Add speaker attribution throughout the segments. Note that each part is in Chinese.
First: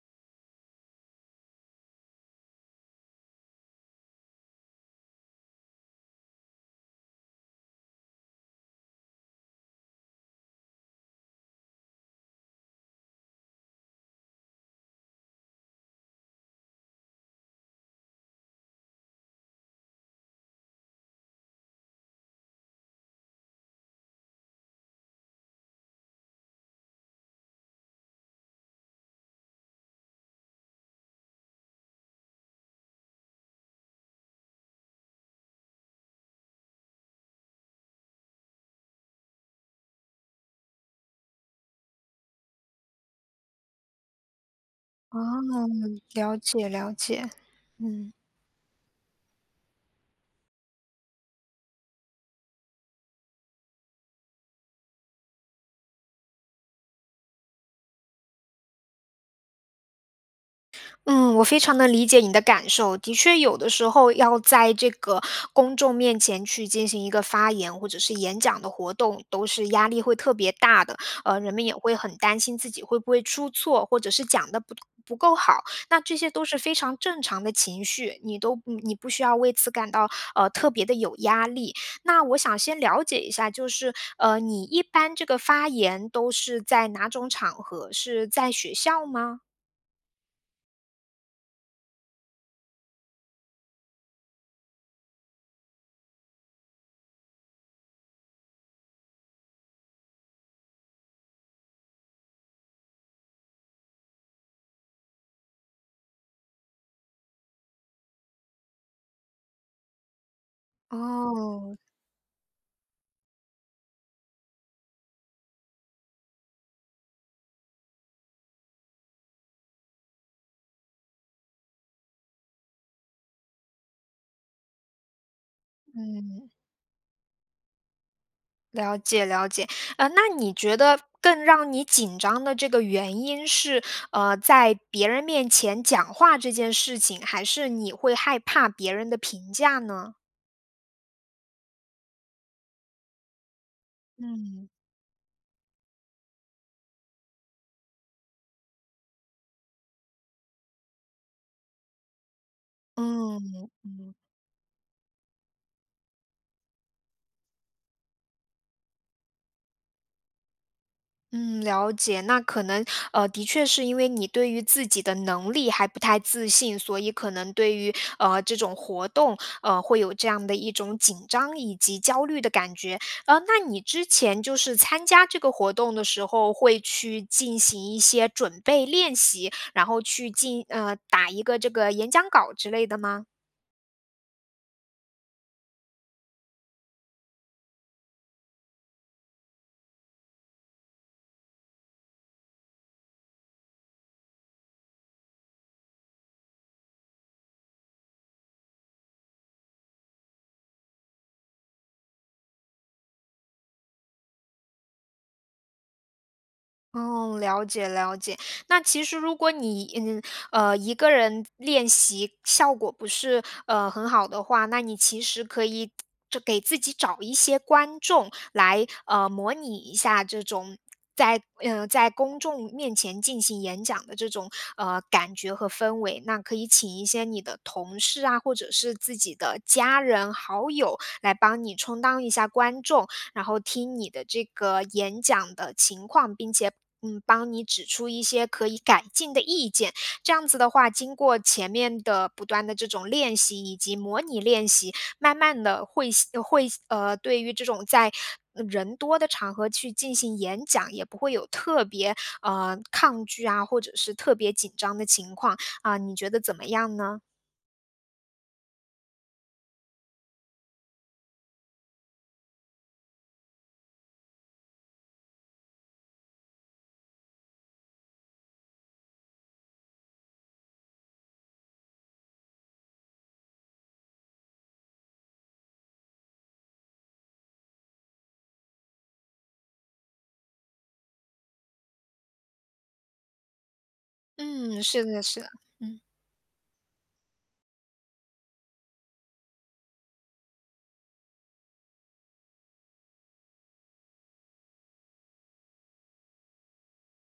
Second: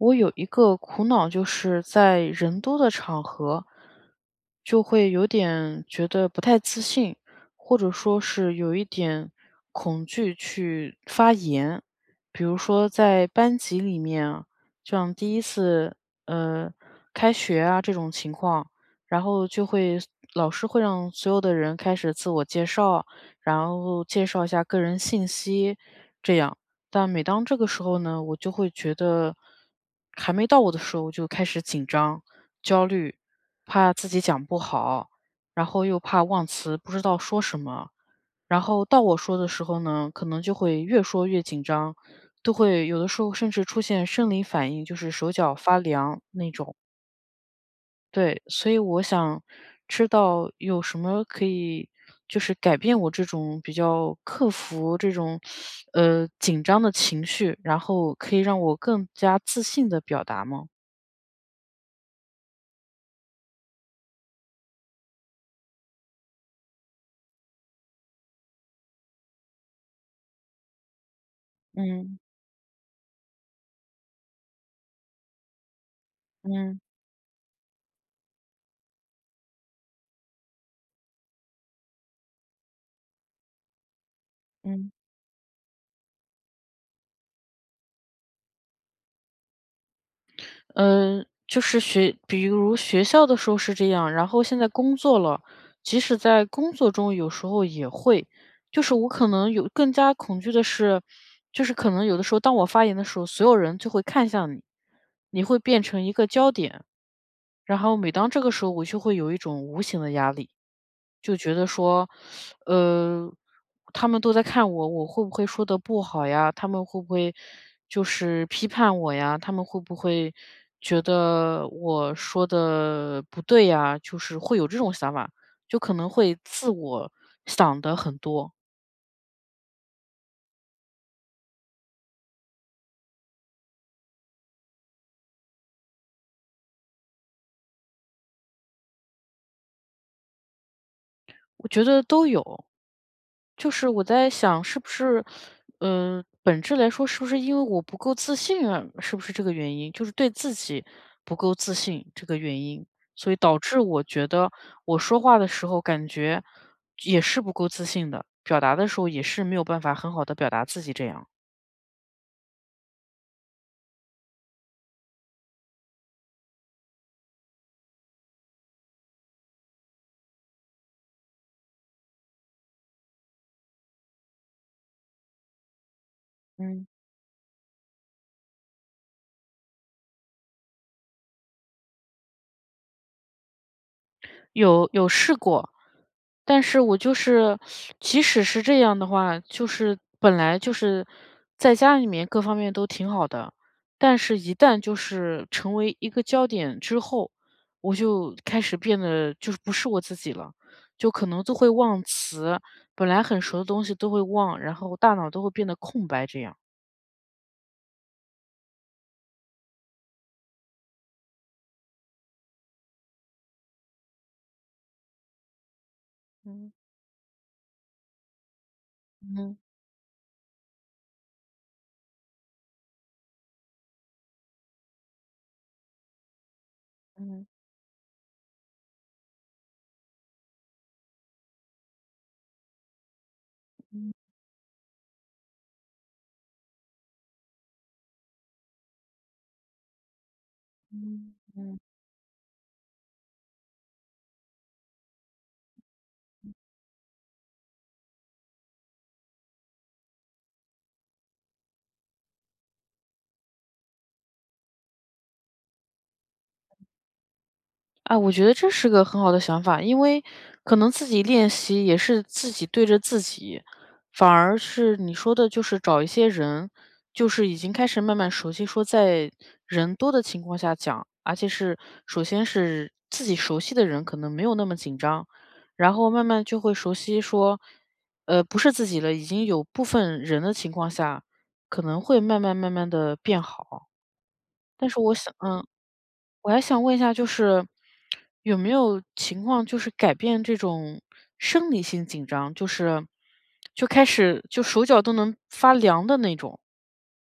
Speaker 1: 我有一个苦恼就是在人多的场合，就会有点觉得不太自信，或者说是有一点恐惧去发言。比如说在班级里面，就像第1次，呃，开学啊这种情况，然后就会老师会让所有的人开始自我介绍，然后介绍一下个人信息这样，但每当这个时候呢，我就会觉得还没到我的时候就开始紧张、焦虑，怕自己讲不好，然后又怕忘词，不知道说什么。然后到我说的时候呢，可能就会越说越紧张，都会有的时候甚至出现生理反应，就是
Speaker 2: 哦，
Speaker 1: 手脚发凉
Speaker 2: 了
Speaker 1: 那
Speaker 2: 解
Speaker 1: 种。
Speaker 2: 了解，嗯。
Speaker 1: 对，所以我想知道有什么可以就是改变我这种比较克服这种 呃，紧张的情绪，然后可以让我更加自信地表达吗？
Speaker 2: 嗯，我非常地理解你的感受，的确有的时候要在这个公众面前去进行一个发言或者是演讲的活动，都是压力会特别大的，呃，人们也会很
Speaker 1: 嗯。
Speaker 2: 担心自己会不会出错，或者是讲得不不够好，那这些都是非
Speaker 1: 嗯。
Speaker 2: 常正常的情绪，你都你你不需要为此感到，呃，特别地有压力。那我想先了解一下，就是，呃，你一
Speaker 1: 嗯。
Speaker 2: 般这个发言都是在哪种场合，是在学校吗？
Speaker 1: 嗯，就是学比如学校的时候是这样，然后现在工作了，即使在工作中有时候也会。就是我可能有更加恐惧的是，就是可能有的时候当我发言的时候，所有人就会看向你，你会变成一个焦点。然后每当这个时候我就会有一种无形的压力，就觉得
Speaker 2: 哦。
Speaker 1: 说，呃，他们都在看我，我会不会说得不好呀，他们会不会就是批判我呀，他们会不会觉得我说得不对呀，就是会有这种想法。就可能会
Speaker 2: 嗯。
Speaker 1: 自我想得很多。
Speaker 2: 了解了解。呃，那你觉得更让你紧张的这个原因是，呃，在别人面前讲话这件事情，还是你会害怕别人的评价呢？
Speaker 1: 我觉得都有。就是我在想
Speaker 2: 嗯。
Speaker 1: 是不是，嗯，本质来说是不是因为我不够自信啊？是不是这个原因，就是对自己不够自信这个原因。所以
Speaker 2: 嗯，
Speaker 1: 导致我
Speaker 2: 嗯。
Speaker 1: 觉得我说话的时候感觉也是不够自信的，表达的时候也是没有办法很好地表达自己这样。
Speaker 2: 嗯，了解，那可能，呃，的确是因为你对于自己的能力还不太自信，所以可能对于，呃，这种活动，呃，会有这样的一种紧张以及焦虑的感觉。呃，那你之前就是参加这个活动的时候，会
Speaker 1: 嗯。
Speaker 2: 去进行一些准备练习，然后去进呃，打一个这个演讲稿之类的吗？
Speaker 1: 有，有试过。但是我就是 即使是这样的话，就是本来就是在家里面各方面都挺好的，但是一旦就是成为一个焦点之后，我就开始变得就是不是我自己了，就可能就会忘词，本来很熟的东西都会忘，然后大脑都会变得空白这样。
Speaker 2: 哦，了解了解，那其实如果你，嗯，呃，一个人练习效果不是，呃，很好的话，那你其实可以就给
Speaker 1: 嗯。
Speaker 2: 自己找一些观众，来，呃，模
Speaker 1: 嗯。
Speaker 2: 拟一下这种在呃，在公众面前进行演讲的这种，呃，感觉和氛围。那可以请一些你
Speaker 1: 嗯。
Speaker 2: 的同事啊，或者是自己的家人、好友来帮你充当一下观众，然后听你
Speaker 1: 嗯。
Speaker 2: 的这个演讲的情况，并且，嗯，帮你指出一些可以改进的意见。这样子的话，经
Speaker 1: 嗯，
Speaker 2: 过前
Speaker 1: 嗯。
Speaker 2: 面的不断的这种练习以及模拟练习，慢慢地会吸呃，
Speaker 1: 嗯。
Speaker 2: 会呃，对于这种在，呃，人多的场合去进行演讲，也不会有特别，呃，抗拒啊，或者是特别紧张的情况。啊，你觉得怎么样呢？
Speaker 1: 啊，我觉得这是个很好的想法，因为可能自己练习也是自己对着自己，反而是你说的就是找一些人，就是已经开始慢慢熟悉说在人多的情况下讲，而且是首先是自己熟悉的人可能没有那么紧张，然后慢慢就会熟悉说呃不是自己了，已经有部分人的情况下，可能会慢慢慢慢地变好。
Speaker 2: 嗯，
Speaker 1: 但是
Speaker 2: 是
Speaker 1: 我
Speaker 2: 的
Speaker 1: 想
Speaker 2: 是的，
Speaker 1: 嗯
Speaker 2: 嗯。
Speaker 1: 我还想问一下就是 有没有情况就是改变这种生理性紧张？就是就开始就手脚都能发凉的那种。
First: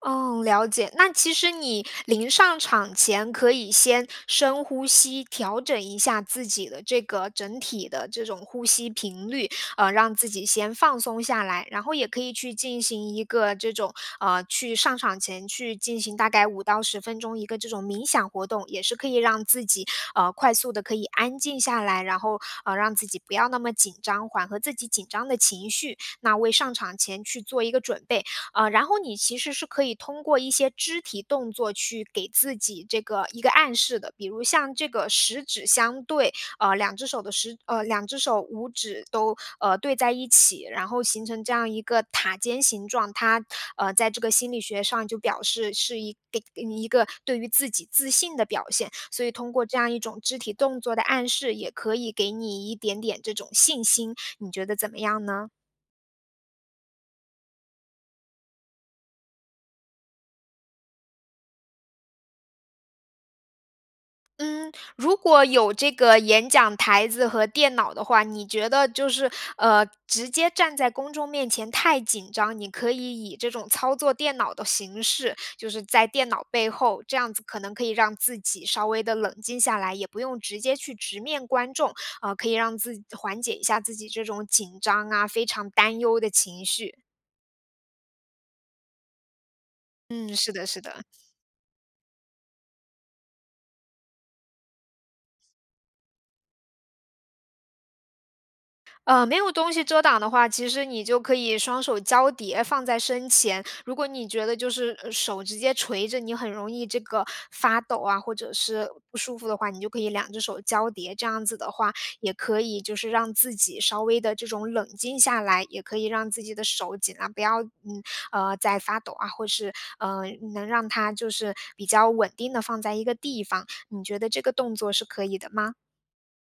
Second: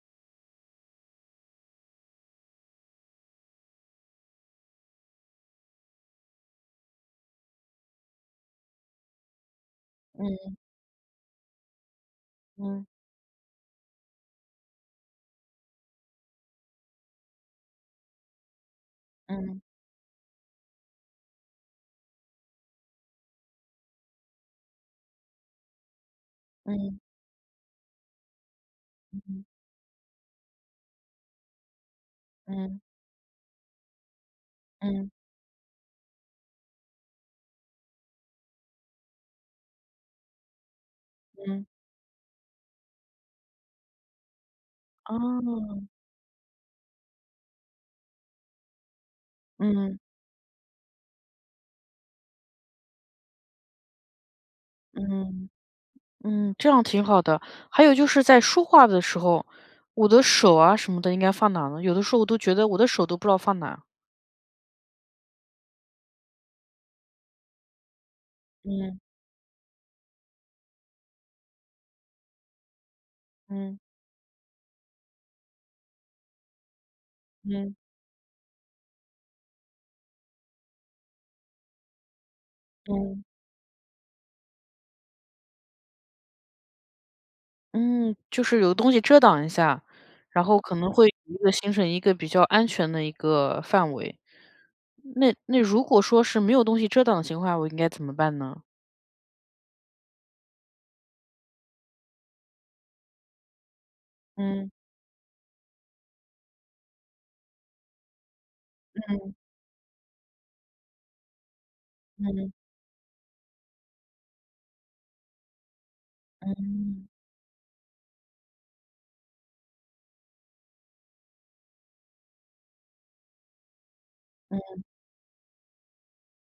Speaker 2: 哦，了解，那其实你临上场前，可以先深呼吸，调整一下自己的这个整体的这种呼吸频率，呃，让自己
Speaker 1: 嗯。
Speaker 2: 先放松下来，然后也可以去进
Speaker 1: 嗯。
Speaker 2: 行一个这种，呃去上场前去进行大概5到10分钟一个这种冥想活动，也是可以让
Speaker 1: 嗯。
Speaker 2: 自己呃快速地可以安静下来，然后呃让自己不要那么紧张，缓和自己紧张的情绪，那为上场
Speaker 1: 嗯
Speaker 2: 前去做一个准备。呃然后你
Speaker 1: 嗯
Speaker 2: 其
Speaker 1: 哼。
Speaker 2: 实是可以通过一些肢体动作去给自
Speaker 1: 嗯。
Speaker 2: 己这个一个暗示的。比如像这个
Speaker 1: 嗯。
Speaker 2: 食指相对，呃2只手的10呃2只手5指都对在一起，然后形成这
Speaker 1: 嗯。
Speaker 2: 样一个塔尖形状，它啊在这个心理学上就表示
Speaker 1: 哦。
Speaker 2: 是一给你一个对于自己自信的表现，所以通过这样
Speaker 1: 嗯。
Speaker 2: 一种肢体动作的暗示，也可以给你一点点这种信心，你觉得怎么样呢？
Speaker 1: 嗯嗯，这样挺好的，还有就是在说话的时候，我的手啊什么的应该放哪儿呢？有的时候我都觉得我的手都不知道放哪儿。
Speaker 2: 嗯，如果有这个演讲台子和电脑的话，你觉得
Speaker 1: 嗯。
Speaker 2: 就是呃直接站在公众面前太紧张，你可以以这种
Speaker 1: 嗯。
Speaker 2: 操作电脑的形式，就是在电脑背后，这样子可能
Speaker 1: 嗯。
Speaker 2: 可以让自己稍微地冷静下来，也不用直接去直面观众，呃可以让自己
Speaker 1: 嗯。
Speaker 2: 缓解一下自己这种紧张啊、非常担忧的情绪。
Speaker 1: 嗯，就是有东西遮挡一下，
Speaker 2: 嗯，
Speaker 1: 然
Speaker 2: 是
Speaker 1: 后
Speaker 2: 的
Speaker 1: 可
Speaker 2: 是
Speaker 1: 能
Speaker 2: 的。
Speaker 1: 会一个形成一个比较安全的一个范围。那那如果说是没有东西遮挡的情况，我应该怎么办呢？
Speaker 2: 呃没有东西遮挡的话，其实你就可以双手交叠放在身前。如果你觉得就
Speaker 1: 嗯。
Speaker 2: 是呃手直接垂着，你很容易这个发抖啊，或者是不
Speaker 1: 嗯。
Speaker 2: 舒服的话，你就可以2只手交叠，这样子的话，也
Speaker 1: 嗯。
Speaker 2: 可以就是让自己稍微地这种冷静下来，也可以让自己的手
Speaker 1: 嗯。
Speaker 2: 尽量不要嗯啊在发抖啊，或是呃能让它就是比较稳定地放在一个地方，你觉得这个动
Speaker 1: 嗯。
Speaker 2: 作是可以的吗？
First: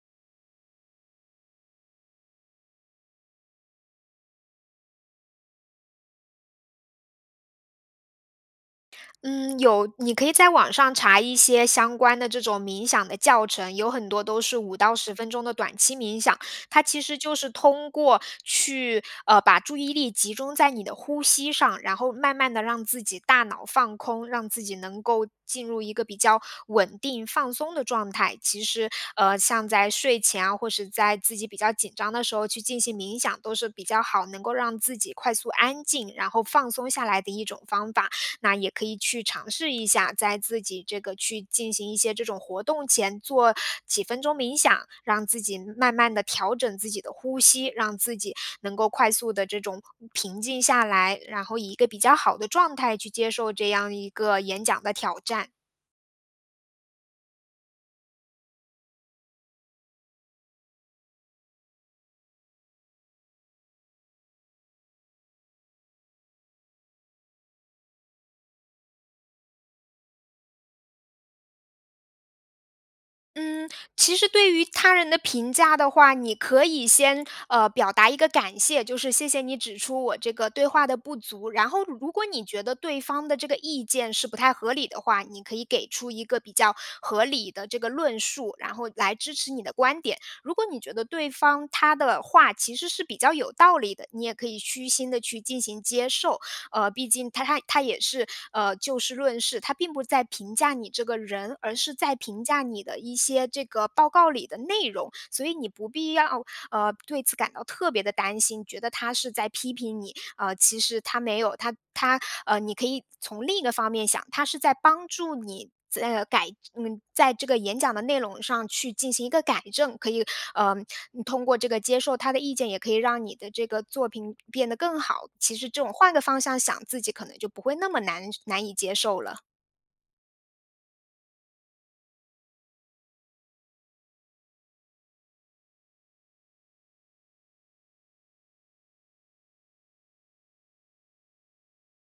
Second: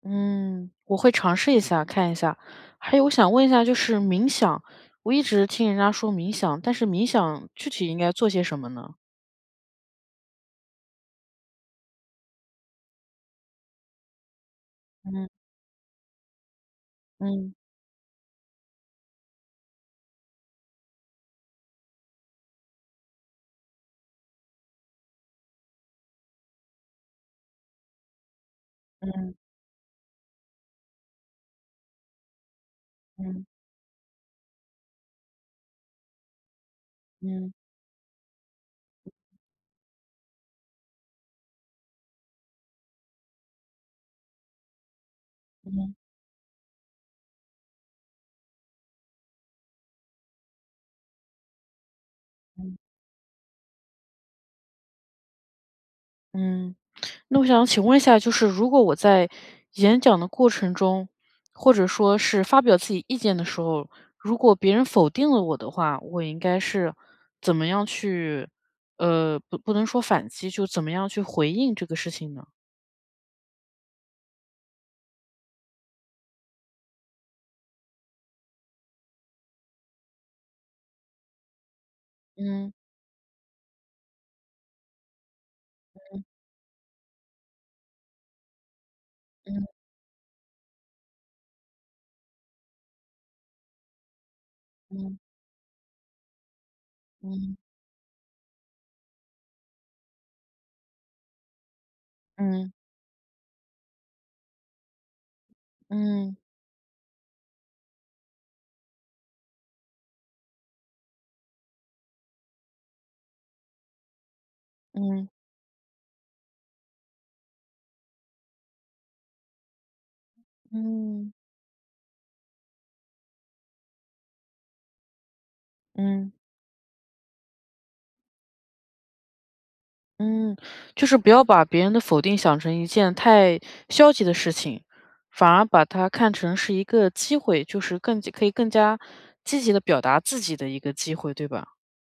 Speaker 1: 嗯，我会尝试一下，看一下。还有我想问一下就是冥想，我一直听人家说冥想，但是冥想具体应该做些什么呢？
Speaker 2: 嗯，有。你可以在网上查一些相关的这种冥想的教程，有很多都是5到10
Speaker 1: 嗯。
Speaker 2: 分钟的短期冥想。它其实就是
Speaker 1: 嗯。
Speaker 2: 通过去呃，把注意力集中在你的呼吸上，然后慢慢地让自己大脑放空，让自己能够进入一个比较稳定、放松的状态。其实，
Speaker 1: 嗯。
Speaker 2: 呃，像在睡前啊，或是在自己比较紧张的时候，去进行冥想，
Speaker 1: 嗯。
Speaker 2: 都是比较好，能够让自己快速安静，然后放松下来的一
Speaker 1: 嗯。
Speaker 2: 种方法。那也可以去尝试一下，在自己这个去进行一些这种活动前，做几分钟冥想，让自己嗯，慢
Speaker 1: 嗯。
Speaker 2: 慢地调整自己的呼吸，让自己能够快速地这种平静下来，然后以一个比较好的状
Speaker 1: 嗯。
Speaker 2: 态去接受这样一个演讲的挑战。
Speaker 1: 嗯，那我想请问一下，就是如果我在演讲的过程中，或者说是发表自己意见的时候，如果别人否定了我的话，我应该是怎么样去呃，不不能说反击，就怎么样去回应这个事情呢？
Speaker 2: 嗯，其实对于他人的评价的话，你可以先，呃，表达一个感谢，就是：“谢谢你指出我这个对话的不足。”然后，如果你觉
Speaker 1: 嗯。
Speaker 2: 得对方的这个意见是不太合理的话，你可以给出一
Speaker 1: 嗯。
Speaker 2: 个比较合理的这个论述，然后来支持你
Speaker 1: 嗯。
Speaker 2: 的观点。如果你觉得对方他的话其实是比较有道理的，你也可以虚心
Speaker 1: 嗯。
Speaker 2: 地去进行接受。呃，毕竟他
Speaker 1: 嗯。
Speaker 2: 他他也是，呃，就事论事，他并不在评价你这个人，而是在评价
Speaker 1: 嗯。
Speaker 2: 你的一些这个报告里的内容。所以你不必
Speaker 1: 嗯。
Speaker 2: 要，呃，对此感到特别地担心，觉得他是在批评你。呃，其实他没有，他他呃，你可以从另一个方面想，他是在帮
Speaker 1: 嗯。
Speaker 2: 助你在，呃，改嗯，在这个演讲的内容上去进行一个改正。可以，呃，嗯，
Speaker 1: 嗯。
Speaker 2: 通过这个接受他的意见，也可以让你的这个作品变得更好。其实这种换个
Speaker 1: 嗯。
Speaker 2: 方向想，自己可能就不会那么难受难以接受了。
Speaker 1: 嗯。就是不要把别人的否定想成一件太消极的事情，反而把它看成是一个机会，就是更加可以更加积极地表达自己的一个机会，对吧？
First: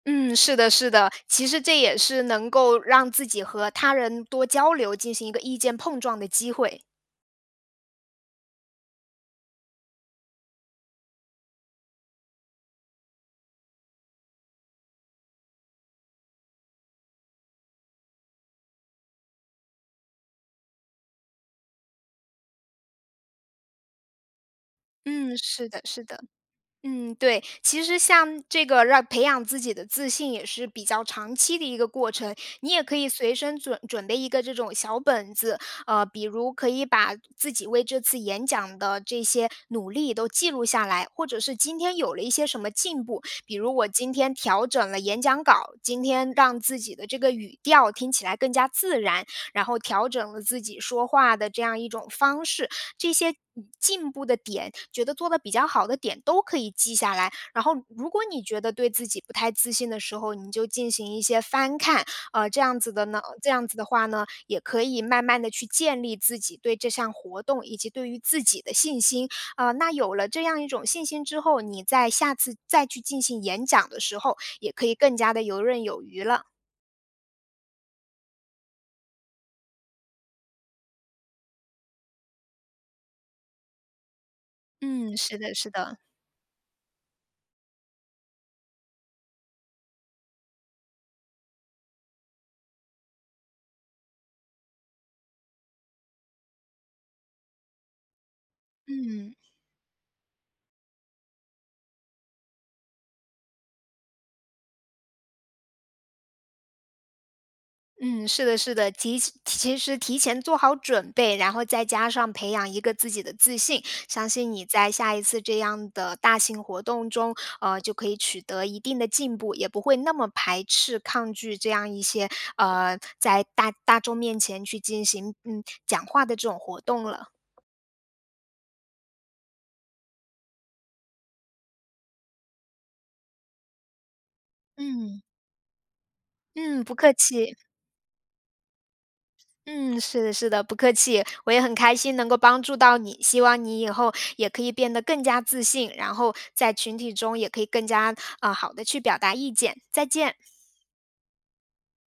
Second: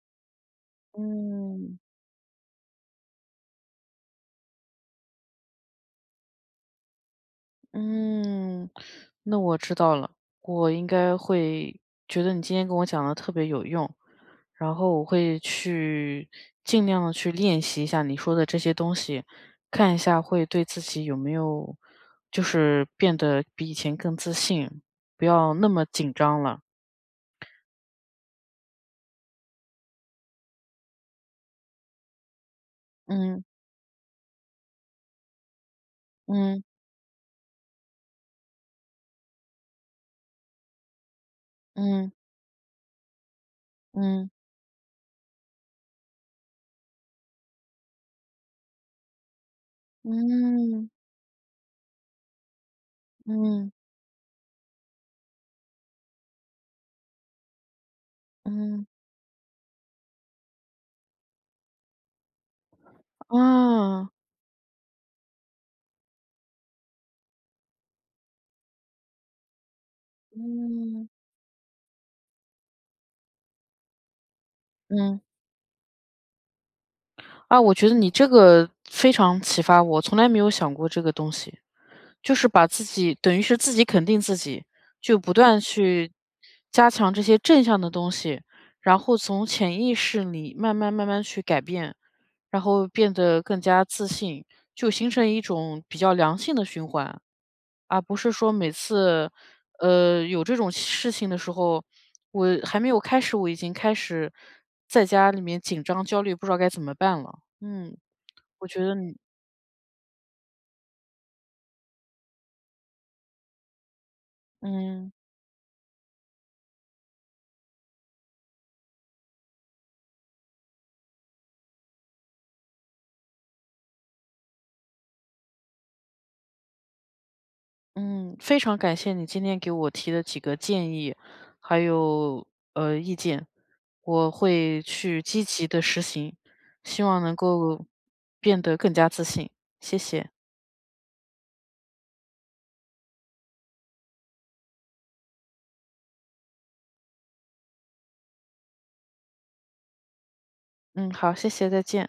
Speaker 2: 嗯，是的是的。其实这
Speaker 1: 嗯。
Speaker 2: 也是能够让自己和他人多交流，进行一个意见碰撞的机会。
Speaker 1: 嗯，那我知道了，我应该会觉得你今天跟我讲的特别有用，然后我会去尽量地去练习一下你说的这些东西，看一下会对自己有没有就是变得比以前更自信，不
Speaker 2: 嗯，
Speaker 1: 要那
Speaker 2: 是的
Speaker 1: 么
Speaker 2: 是
Speaker 1: 紧
Speaker 2: 的。
Speaker 1: 张了。
Speaker 2: 嗯，对，其实像这个让培养自己的自信也是比较长期的一个过程，你也可以随
Speaker 1: 嗯。
Speaker 2: 身准准备一个这种小本子。呃，比如
Speaker 1: 嗯。
Speaker 2: 可以把自己为这次演讲的这些努力都记录下来，或者是今天
Speaker 1: 嗯。
Speaker 2: 有了一些什么进步，比如我今
Speaker 1: 嗯。
Speaker 2: 天调整了演讲稿，今天让自己的这个语调听起来更加自然，然后调整了自己
Speaker 1: 嗯。
Speaker 2: 说话的这样一种方式。这些
Speaker 1: 嗯。
Speaker 2: 进步的点、觉得做的比较好的点，都可以记下来。然后如果你觉得
Speaker 1: 嗯。
Speaker 2: 对自己不太自信的时候，你就进行一些翻看。呃，这样子的呢呃，这样子的
Speaker 1: 哦。
Speaker 2: 话呢，也可以慢慢地去建立自己对这项活动，以及对于自己的信心。呃，那有了这样一种信
Speaker 1: 嗯。
Speaker 2: 心之后，你再下次再去进行演讲的时候，也可以更
Speaker 1: 嗯。
Speaker 2: 加地游刃有余了。
Speaker 1: 啊，我觉得你这个非常启发我，从来没有想过这个东西。就是把自己等于是自己肯定自己，
Speaker 2: 嗯，
Speaker 1: 就不
Speaker 2: 是的，
Speaker 1: 断
Speaker 2: 是的。
Speaker 1: 去加强这些正向的东西，然后从潜意识里慢慢慢慢去改变，然后变得更加自信，就形成一种比较良性的循环。而不是说每次，
Speaker 2: 嗯。
Speaker 1: 呃，有这种事情的时候，我还没有开始，我已经开始在家里面紧张焦虑，不知道该怎么办了，嗯，
Speaker 2: 嗯，是的
Speaker 1: 我
Speaker 2: 是
Speaker 1: 觉
Speaker 2: 的，
Speaker 1: 得
Speaker 2: 提
Speaker 1: 你
Speaker 2: 是其实提前做好准备，然后再加上培养一个自己的自信，相信你在
Speaker 1: 嗯。
Speaker 2: 下一次这样的大型活动中，呃，就可以取得一定的进步，也不会那么排斥、抗拒这样一些呃，在大大众面前去进行，嗯，讲话的这种活动了。
Speaker 1: 嗯，非常感谢你今天给我提的几个建议，还有，呃，意见。我会去
Speaker 2: 嗯。
Speaker 1: 积极地实行，
Speaker 2: 嗯，不
Speaker 1: 希
Speaker 2: 客
Speaker 1: 望能
Speaker 2: 气。
Speaker 1: 够变得更加自信，谢
Speaker 2: 嗯，是
Speaker 1: 谢。
Speaker 2: 的是的，不客气，我也很开心能够帮助到你，希望你以后也可以变得更加自信，然后在群体中也可以更加，呃，好的去表达意见，再见。
Speaker 1: 嗯，好，谢谢，再见。